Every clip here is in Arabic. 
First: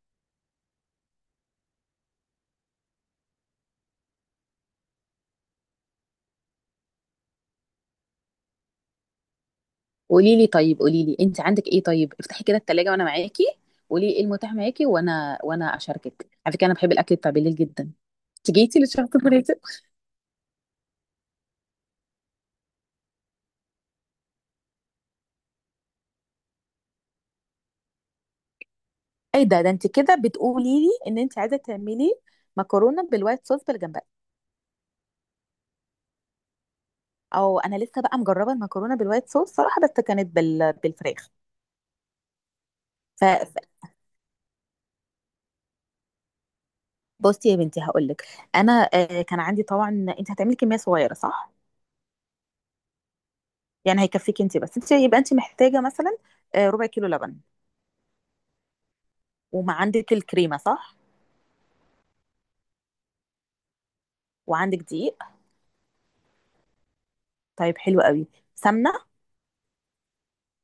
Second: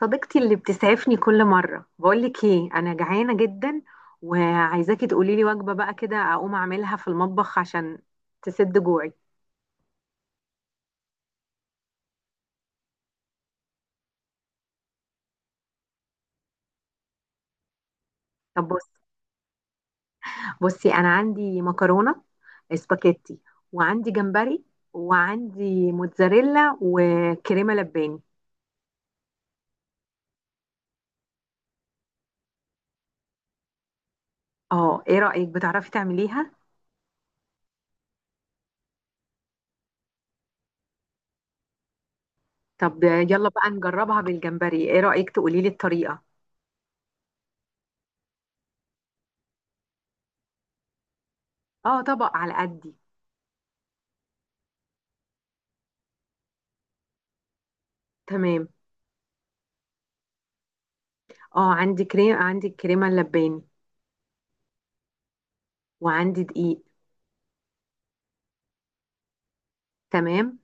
صديقتي اللي بتسعفني كل مرة، بقولك ايه، انا جعانة جدا وعايزاكي تقولي لي وجبة بقى كده اقوم اعملها في المطبخ عشان تسد جوعي. قولي لي طيب، قولي لي انت عندك ايه؟ طيب افتحي كده التلاجة وانا معاكي. قولي لي ايه المتاح معاكي، وانا اشاركك. على فكره انا بحب الاكل بتاع بالليل جدا. طب تيجي بص للشرط الفريزر. بصي انا عندي مكرونة سباكيتي، وعندي جمبري، وعندي موتزاريلا وكريمة لباني. ايه ده، انت كده بتقولي لي ان انت عايزه تعملي مكرونه بالوايت صوص بالجمبري؟ اه، ايه رأيك؟ بتعرفي تعمليها؟ او انا لسه بقى مجربه المكرونه بالوايت صوص صراحه، بس كانت بالفراخ. طب ف يلا ف- بقى نجربها بالجمبري، ايه رأيك؟ تقولي لي الطريقة. بصي يا بنتي هقول لك. انا كان عندي طبعا. انت هتعملي كميه صغيره صح؟ اه، طبق على قدي. يعني هيكفيك انت بس، انت يبقى انت محتاجه مثلا ربع كيلو لبن. تمام. وما عندك الكريمه صح؟ اه، عندي كريم، عندي الكريمة اللباني، وعندك دقيق؟ وعندي دقيق. طيب حلو قوي. سمنه. تمام.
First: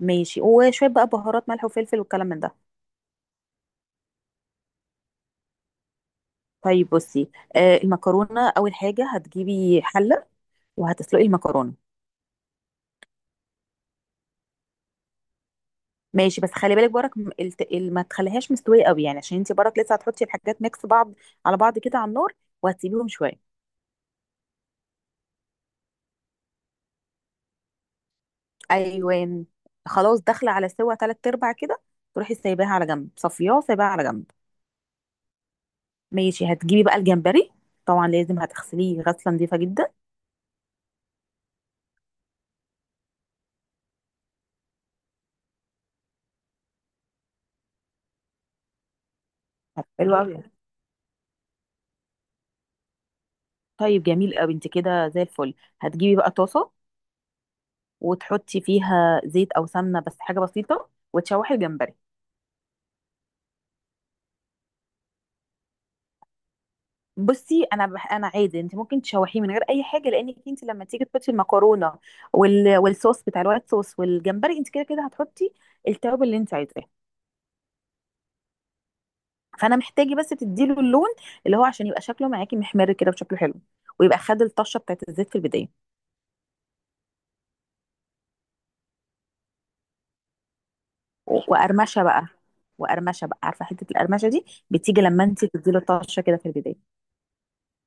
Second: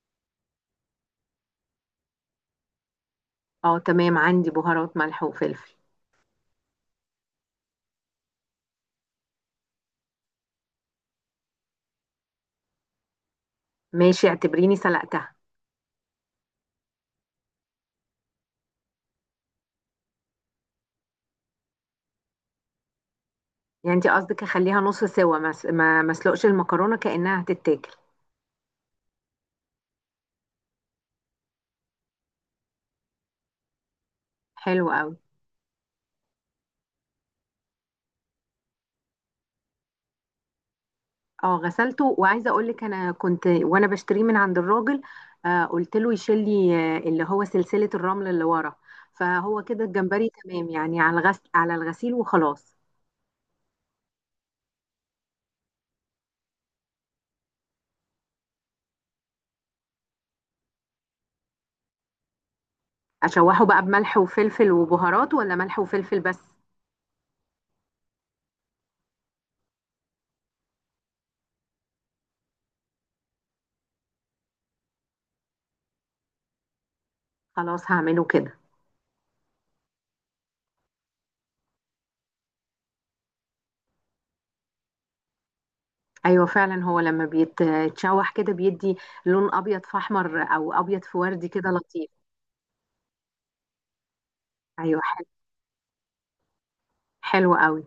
ماشي، وشويه بقى بهارات ملح وفلفل والكلام من ده. اه تمام، عندي بهارات ملح وفلفل. طيب، بصي المكرونه اول حاجه هتجيبي حله وهتسلقي المكرونه. ماشي، اعتبريني سلقتها. ماشي، بس خلي بالك برك ما تخليهاش مستويه قوي، يعني عشان انت برك لسه هتحطي الحاجات ميكس بعض على بعض كده على النار، وهتسيبيهم شويه. يعني انت قصدك اخليها نص سوا، ما س- ما ما اسلقش المكرونه كانها هتتاكل. ايوه، خلاص داخله على سوا تلات ارباع كده، تروحي سايباها على جنب، صفياه سايباها على جنب. حلو قوي. ماشي، هتجيبي بقى الجمبري. طبعا لازم هتغسليه غسله نظيفه جدا. اه غسلته، وعايزه اقول لك، انا كنت وانا بشتريه من عند الراجل، قلت له يشيل لي، اللي هو سلسله الرمل اللي ورا، فهو كده حلوه الجمبري قوي يعني. تمام، يعني على الغسيل وخلاص. طيب جميل قوي، انت كده زي الفل. هتجيبي بقى طاسه وتحطي فيها زيت او سمنه، بس حاجه بسيطه، وتشوحي الجمبري. اشوحه بقى بملح وفلفل وبهارات، ولا ملح وفلفل بس؟ بصي، انا عادي، انت ممكن تشوحيه من غير اي حاجه، لانك انت لما تيجي تحطي المكرونه والصوص بتاع الوايت صوص والجمبري، انت كده كده هتحطي التوابل اللي انت عايزاه. خلاص هعمله كده. فانا محتاجه بس تديله اللون، اللي هو عشان يبقى شكله معاكي محمر كده وشكله حلو، ويبقى خد الطشه بتاعت الزيت في البدايه. ايوه، فعلا هو لما بيتشوح كده بيدي لون ابيض في احمر، او ابيض في وردي، كده وقرمشه لطيف. بقى. وقرمشه بقى، عارفه حته القرمشه دي ايوه، بتيجي لما حلو، انت تديله طشه كده في البدايه. حلو قوي.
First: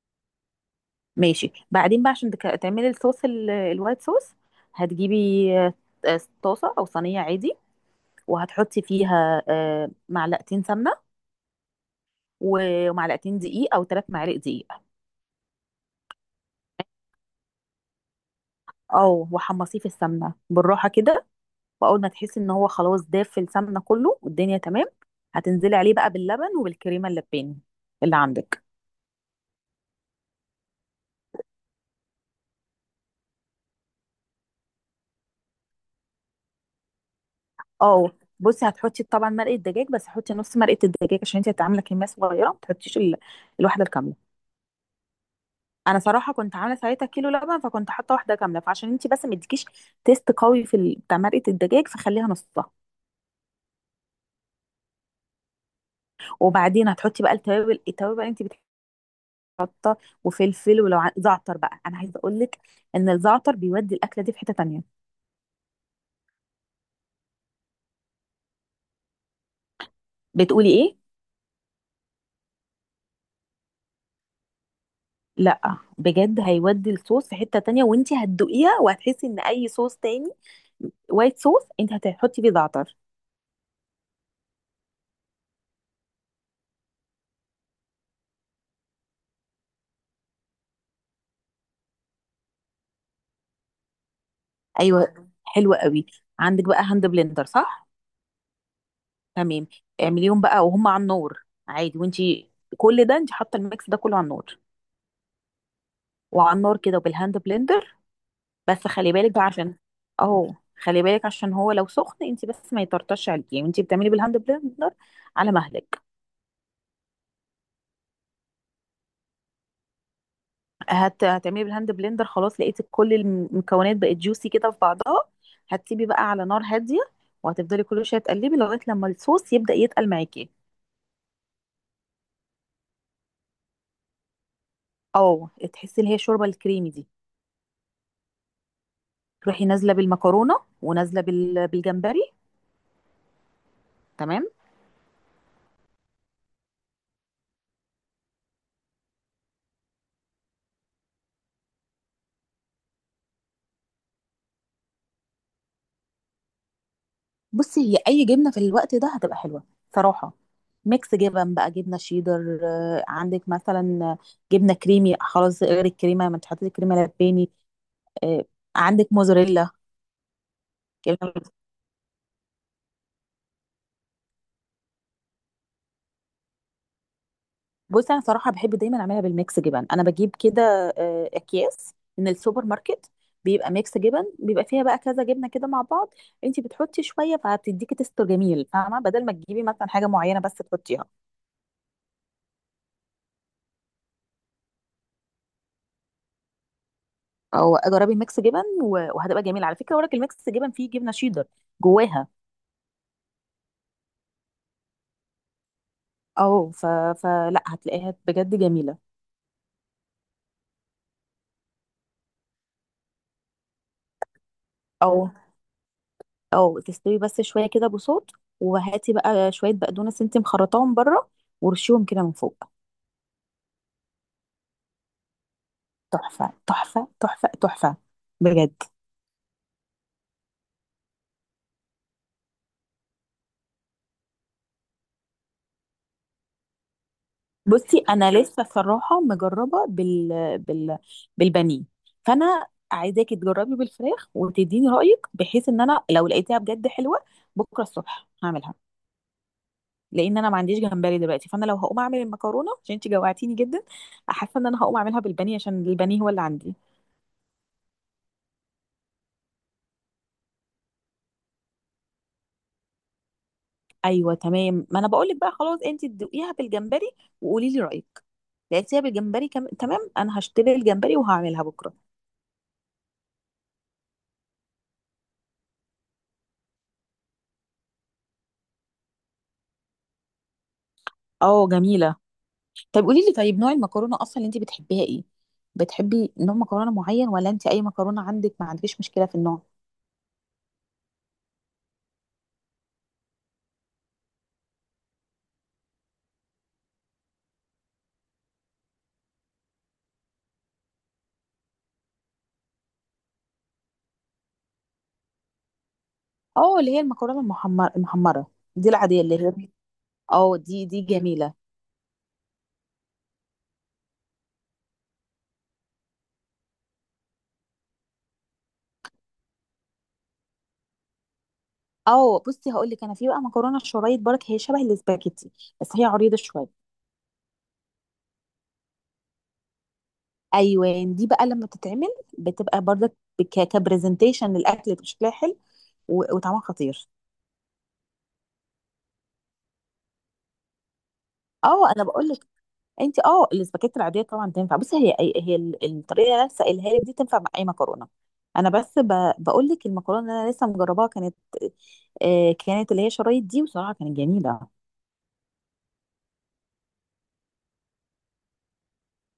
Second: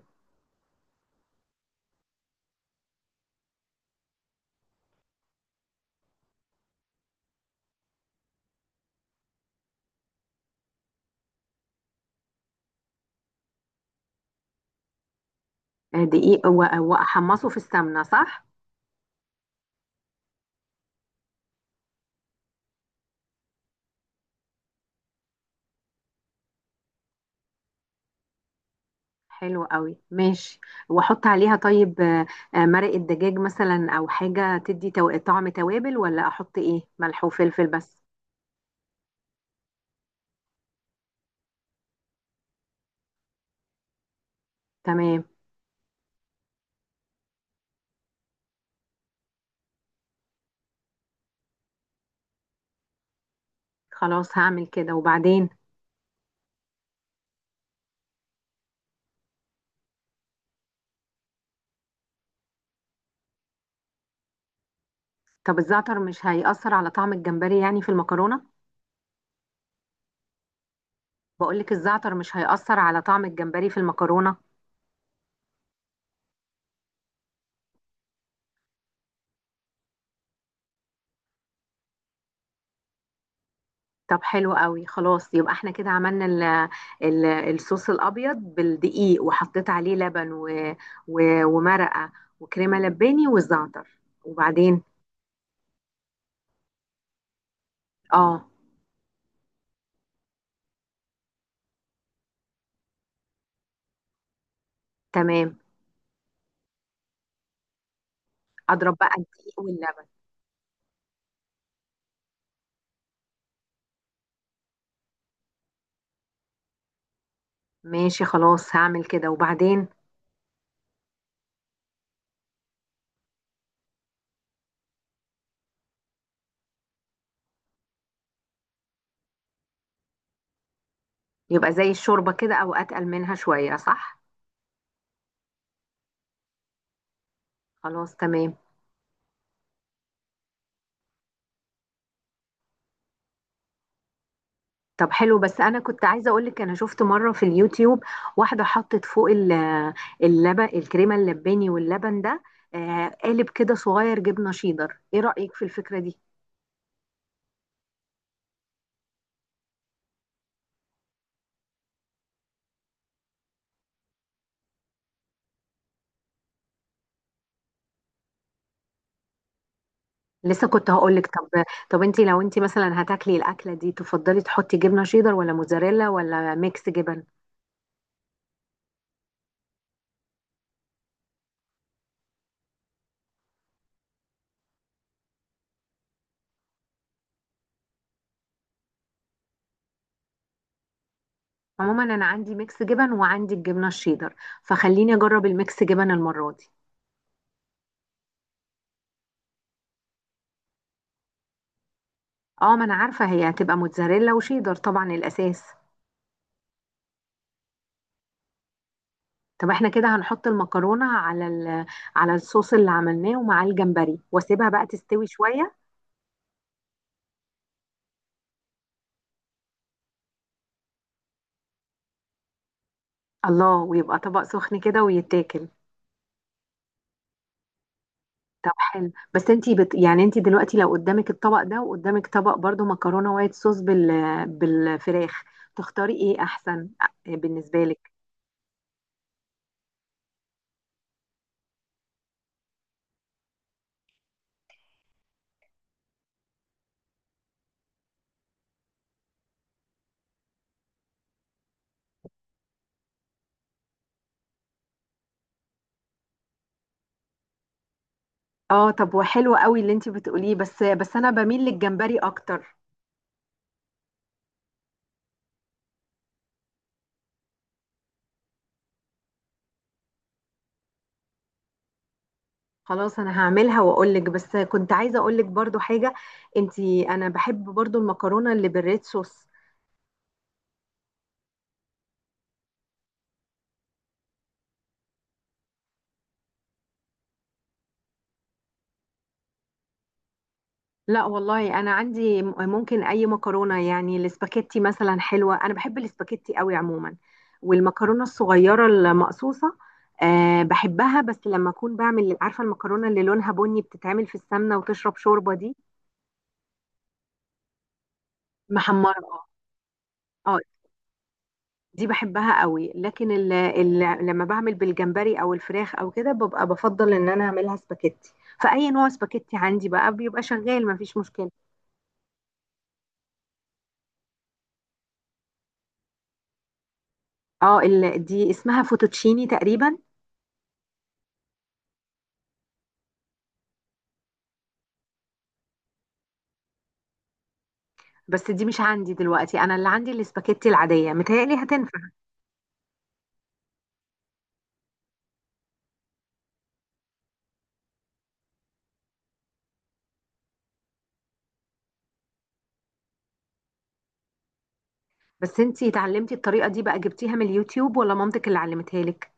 ماشي، بعدين بقى عشان تعملي الصوص الوايت صوص، هتجيبي طاسة أو صينية عادي وهتحطي فيها معلقتين سمنة ومعلقتين دقيق أو ثلاث معالق دقيق. دقيق و- واحمصه في السمنه، صح؟ أو وحمصيه في السمنة بالراحة كده، وأول ما تحسي إن هو خلاص داف في السمنة كله والدنيا تمام، هتنزلي عليه بقى باللبن وبالكريمة اللباني اللي عندك. حلو قوي، ماشي. واحط عليها طيب مرق الدجاج مثلا، او حاجه تدي طعم توابل، ولا احط ايه، ملح وفلفل بس؟ أو بصي، هتحطي طبعا مرقة دجاج، بس حطي نص مرقة الدجاج عشان انت هتعملي كمية صغيرة، ما تحطيش الواحدة الكاملة. تمام، انا صراحه كنت عامله ساعتها كيلو لبن، فكنت حاطه واحده كامله، فعشان انت بس ما تديكيش تيست قوي في بتاع مرقه الدجاج، فخليها نصها. خلاص هعمل كده وبعدين. وبعدين هتحطي بقى التوابل بقى انت بتحطها، وفلفل، ولو زعتر بقى انا عايزه اقول لك ان الزعتر بيودي الاكله دي في حته تانية. طب الزعتر مش هيأثر على طعم الجمبري يعني في المكرونه؟ بتقولي ايه؟ بقولك الزعتر مش هيأثر على طعم الجمبري في المكرونه؟ لا بجد هيودي الصوص في حته تانية، وانت هتدوقيها وهتحسي ان اي صوص تاني، وايت صوص، انت هتحطي فيه زعتر. طب حلو قوي، خلاص. يبقى احنا كده عملنا ال ال الصوص الابيض بالدقيق، وحطيت عليه لبن، و و ومرقه، وكريمه لباني، والزعتر. وبعدين؟ ايوه، حلو قوي. عندك بقى هاند بلندر صح؟ اه تمام. اعمليهم بقى وهم على النار عادي، وانتي كل ده انت حاطه الميكس ده كله على النار. تمام، وعلى النار كده، وبالهاند بلندر، بس اضرب بقى خلي بالك بقى الدقيق عشان واللبن. اهو. خلي بالك عشان هو لو سخن انت، بس ما يطرطش عليكي وانت بتعملي بالهاند بلندر، على مهلك. ماشي خلاص هعمل كده وبعدين. هتعملي بالهاند بلندر، خلاص لقيتي كل المكونات بقت جوسي كده في بعضها، هتسيبي بقى على نار هاديه، وهتفضلي كل شويه تقلبي لغايه لما الصوص يبدأ يتقل معاكي. يبقى زي الشوربه كده، او اتقل منها شويه، صح؟ اه، تحسي اللي هي الشوربه الكريمي دي. خلاص تمام. تروحي نازله بالمكرونه ونازله بالجمبري. تمام. طب حلو، بس انا كنت عايزه اقول لك، انا شفت مره في اليوتيوب واحده حطت فوق اللبن، الكريمه اللباني واللبن ده، قالب كده صغير جبنه شيدر. ايه رايك في الفكره دي؟ بصي، هي اي جبنه في الوقت ده هتبقى حلوه صراحه. ميكس جبن بقى، جبنه شيدر، عندك مثلا جبنه كريمي. خلاص، غير الكريمه ما انت حطيتي كريمه لباني. آه، عندك موزاريلا. لسه كنت هقول لك، كريمة- طب. طب لو انت مثلا هتاكلي الاكله دي تفضلي تحطي جبنه شيدر، ولا موزاريلا، ولا ميكس جبن؟ بصي انا صراحه بحب دايما اعملها بالميكس جبن. انا بجيب كده اكياس من السوبر ماركت، بيبقى ميكس جبن، بيبقى فيها بقى كذا جبنه كده مع بعض، انت بتحطي شويه فهتديكي تستر جميل، فاهمه، بدل ما تجيبي مثلا حاجه معينه بس تحطيها. عموما انا عندي ميكس جبن، وعندي الجبنه الشيدر، فخليني اجرب الميكس جبن المره دي. او جربي الميكس جبن وهتبقى جميله على فكره، وراك الميكس جبن فيه جبنه شيدر جواها. اه، ما انا عارفه هي هتبقى موتزاريلا وشيدر، طبعا الاساس. او ف... فلا، هتلاقيها بجد جميله. طب احنا كده هنحط المكرونة على الصوص اللي عملناه، ومعاه الجمبري، واسيبها بقى تستوي او شوية. او تستوي بس شويه كده بصوت، وهاتي بقى شويه بقدونس انت مخرطاهم بره ورشيهم كده من فوق. الله، ويبقى طبق سخن كده ويتاكل. تحفه تحفه تحفه تحفه، طب بجد. حلو، بس يعني انتي دلوقتي لو قدامك الطبق ده، وقدامك طبق برضو مكرونة وايت صوص بالفراخ، تختاري ايه احسن بالنسبة بصي لك؟ انا لسه صراحه مجربه بالبانيه، فانا عايزاكي تجربي بالفراخ وتديني رايك، بحيث ان انا لو لقيتها بجد حلوه بكره الصبح هعملها، لان انا ما عنديش جمبري دلوقتي. فانا لو هقوم اعمل المكرونه عشان انت جوعتيني جدا، حاسه ان انا هقوم اعملها بالبانيه، عشان البانيه هو اللي عندي. اه، طب وحلو قوي اللي انتي بتقوليه، بس انا بميل للجمبري اكتر. ايوه، تمام، ما انا بقول لك بقى، خلاص انت تدوقيها بالجمبري وقولي لي رايك. لقيتيها بالجمبري تمام، انا هشتري الجمبري وهعملها بكره. خلاص، انا هعملها واقول لك. بس كنت عايزة اقول لك برضو حاجة، انتي، انا بحب برضو المكرونة اللي بالريد صوص. اه جميله. طب قولي لي طيب، نوع المكرونه اصلا اللي انت بتحبيها ايه؟ بتحبي نوع مكرونه معين ولا انت اي مكرونه عندك ما عندكيش مشكله في النوع؟ لا والله، انا عندي، ممكن اي مكرونه، يعني الاسباجيتي مثلا حلوه، انا بحب الاسباجيتي قوي عموما، والمكرونه الصغيره المقصوصه. أه بحبها، بس لما اكون بعمل، عارفه، المكرونه اللي لونها بني بتتعمل في السمنه وتشرب شوربه دي. اه، اللي هي المكرونه المحمر المحمره، دي العاديه محمره، اللي هي. اه. اه، دي جميله. دي بحبها قوي، لكن ال ال لما بعمل بالجمبري، او الفراخ، او كده، ببقى بفضل ان انا اعملها سباجيتي. فاي نوع سباجيتي عندي بقى بيبقى شغال، مفيش مشكله. اه، بصي هقول لك، انا في بقى مكرونه شرايط برك، هي شبه الاسباجيتي بس هي عريضه شويه. اه، دي اسمها فوتوتشيني تقريبا. ايوه. دي بقى لما بتتعمل بتبقى برضك كبرزنتيشن للاكل، بتبقى شكلها حلو وطعمها خطير. بس دي مش عندي دلوقتي، انا اللي عندي الاسباجيتي العاديه، متهيألي اه هتنفع. انا بقول لك، انت اه الاسباجيتي العاديه طبعا تنفع. بصي هي الطريقه اللي انا لسه قايلها لك دي تنفع مع اي مكرونه. انا بس بقول لك المكرونه اللي انا لسه مجرباها كانت كانت اللي هي شرايط دي، وصراحه كانت جميله. بس انتي اتعلمتي الطريقه دي بقى جبتيها من اليوتيوب، ولا مامتك اللي علمتها لك؟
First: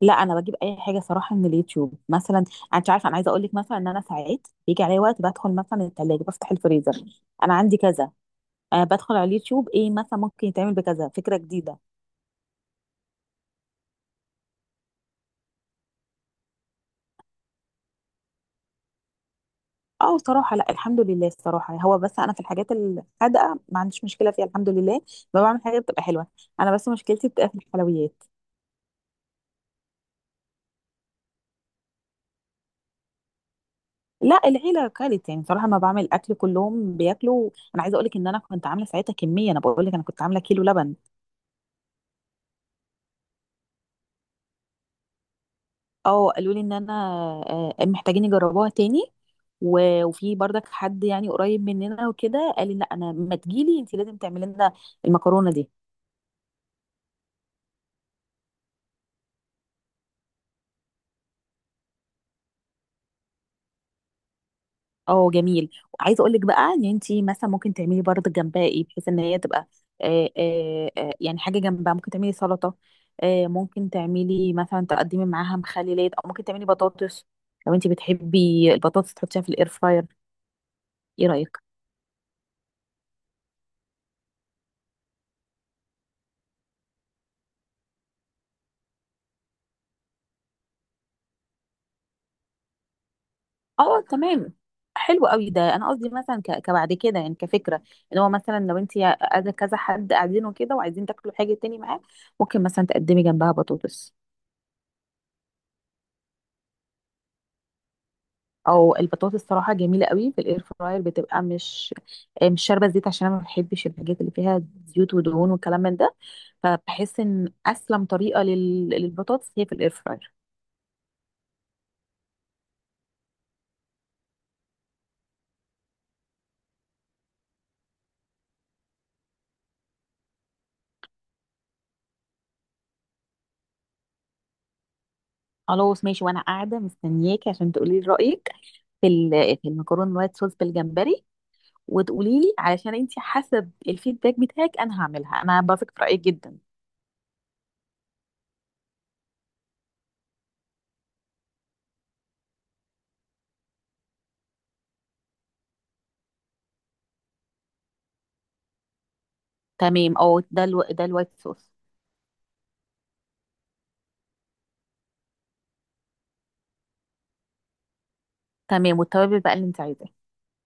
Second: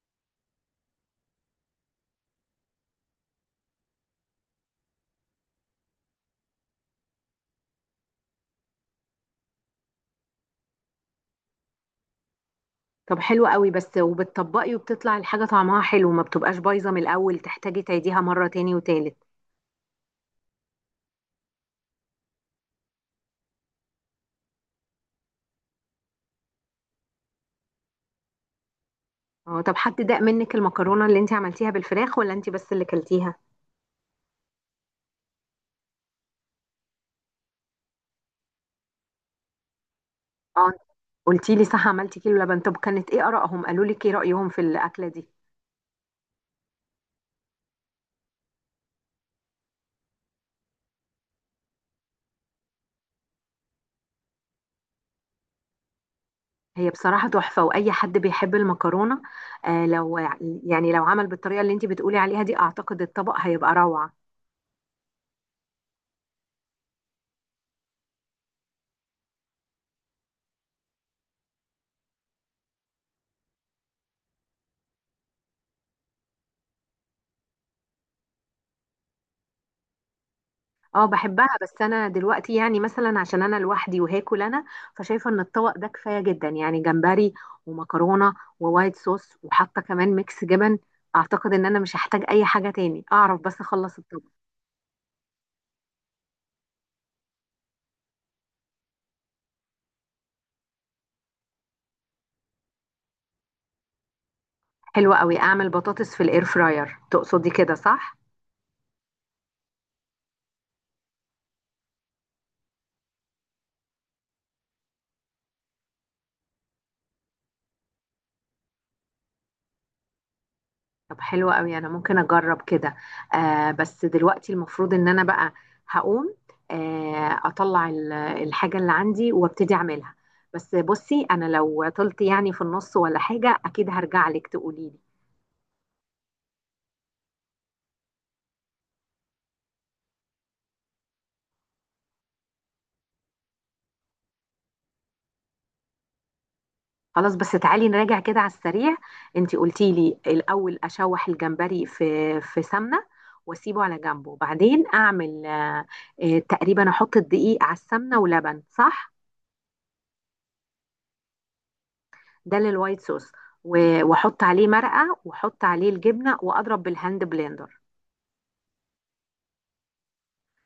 لا، انا بجيب اي حاجه صراحه من اليوتيوب. مثلا انت عارفه، انا عايزه اقول لك مثلا ان انا ساعات بيجي عليا وقت بدخل مثلا الثلاجه، بفتح الفريزر، انا عندي كذا. أه بدخل على اليوتيوب، ايه مثلا ممكن يتعمل بكذا، فكره جديده. طب حلو قوي، بس وبتطبقي وبتطلع الحاجه طعمها حلو؟ ما بتبقاش بايظه من الاول تحتاجي تعيديها مره تاني وتالت؟ اه صراحه، لا الحمد لله. الصراحه هو بس انا في الحاجات الحادقه ما عنديش مشكله فيها، الحمد لله، ما بعمل حاجه بتبقى حلوه. انا بس مشكلتي بتبقى في الحلويات. اه. طب حد داق منك المكرونه اللي انتي عملتيها بالفراخ، ولا انتي بس اللي كلتيها؟ لا، العيله كانت يعني صراحه، ما بعمل اكل كلهم بياكلوا. انا عايزه اقول لك ان انا كنت عامله ساعتها كميه، انا بقول لك انا كنت عامله كيلو اه، لبن. قلتي لي، صح، عملتي كيلو لبن. طب كانت ايه آرائهم؟ قالوا لك ايه رأيهم في الأكلة دي؟ اه قالوا لي ان انا محتاجين يجربوها تاني، وفي برضك حد يعني قريب مننا وكده قال لي لا انا ما تجيلي، انت لازم تعملي لنا المكرونه دي. هي بصراحة تحفة، وأي حد بيحب المكرونة، آه لو يعني لو عمل بالطريقة اللي انتي بتقولي عليها دي أعتقد الطبق هيبقى روعة. اه جميل، وعايزه اقول لك بقى ان انت مثلا ممكن تعملي برضك جنبها ايه، بحيث ان هي تبقى يعني حاجه جنبها، ممكن تعملي سلطه، آه ممكن تعملي مثلا تقدمي معاها مخللات، او ممكن تعملي بطاطس لو انت بتحبي البطاطس تحطيها في الاير فراير. اه ايه بحبها، رايك؟ بس أنا دلوقتي يعني مثلا عشان أنا لوحدي وهاكل أنا، فشايفة إن الطبق ده كفاية جدا، يعني جمبري، ومكرونة، ووايت صوص، وحاطة كمان ميكس جبن. أعتقد إن أنا مش هحتاج أي حاجة تاني، أعرف بس أخلص اه الطبق. تمام، حلو قوي، ده انا قصدي مثلا كبعد كده يعني، كفكره، ان هو مثلا لو انت قاعده كذا حد قاعدين وكده وعايزين تاكلوا حاجه تاني معاه، ممكن مثلا تقدمي جنبها بطاطس. حلوة قوي، أعمل بطاطس في الإير فراير تقصدي كده صح؟ او البطاطس صراحه جميله قوي في الاير فراير، بتبقى مش مش شاربه زيت، عشان انا ما بحبش الحاجات اللي فيها زيوت ودهون والكلام من ده، فبحس ان اسلم طريقه للبطاطس هي في الاير فراير. طب حلو قوي، انا ممكن اجرب كده. بس دلوقتي المفروض ان انا بقى هقوم، اطلع الحاجة اللي عندي وابتدي اعملها. بس بصي، انا لو طلت يعني في النص ولا حاجة اكيد هرجع لك تقولي لي. خلاص ماشي، وانا قاعده مستنياكي عشان تقولي لي رايك في ال... في المكرونه الوايت صوص بالجمبري، وتقولي لي علشان انت حسب الفيدباك بتاعك انا هعملها، انا بثق في رايك جدا. خلاص، بس تعالي نراجع كده على السريع. انتي قلتي لي الاول اشوح الجمبري في سمنة، واسيبه على جنبه، بعدين اعمل تقريبا احط الدقيق على السمنة ولبن، صح؟ تمام، اه، ده الوايت صوص. ده للوايت صوص، و- واحط عليه مرقه، واحط عليه الجبنه، واضرب بالهاند بلندر. تمام، والتوابل بقى اللي انت عايزاه.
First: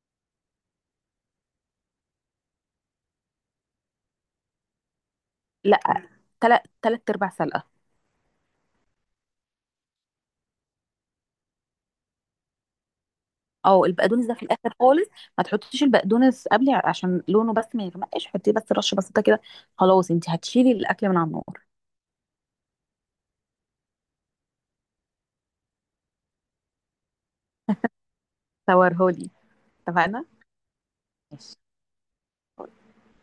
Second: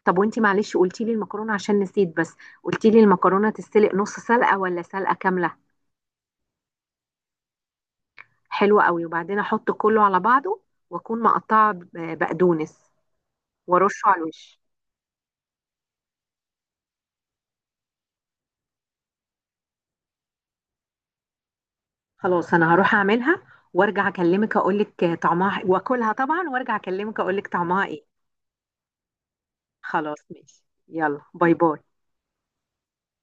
طب وانتي معلش قلتي لي المكرونه، عشان نسيت، بس قلتي لي المكرونه تتسلق نص سلقه ولا سلقه كامله؟ لا، تلات ارباع سلقه. حلوه قوي. وبعدين احط كله على بعضه، واكون مقطعه بقدونس اه وارشه على البقدونس ده في الوش. الاخر خالص، ما تحطيش البقدونس قبل عشان لونه بس ما يغمقش، حطيه بس رشه بسيطه كده، خلاص انت هتشيلي الاكل من على النار. خلاص انا هروح اعملها وارجع اكلمك اقول لك طعمها، واكلها طبعا وارجع اكلمك اقول لك طعمها ايه. صورهولي. خلاص اتفقنا. ماشي، يلا باي باي.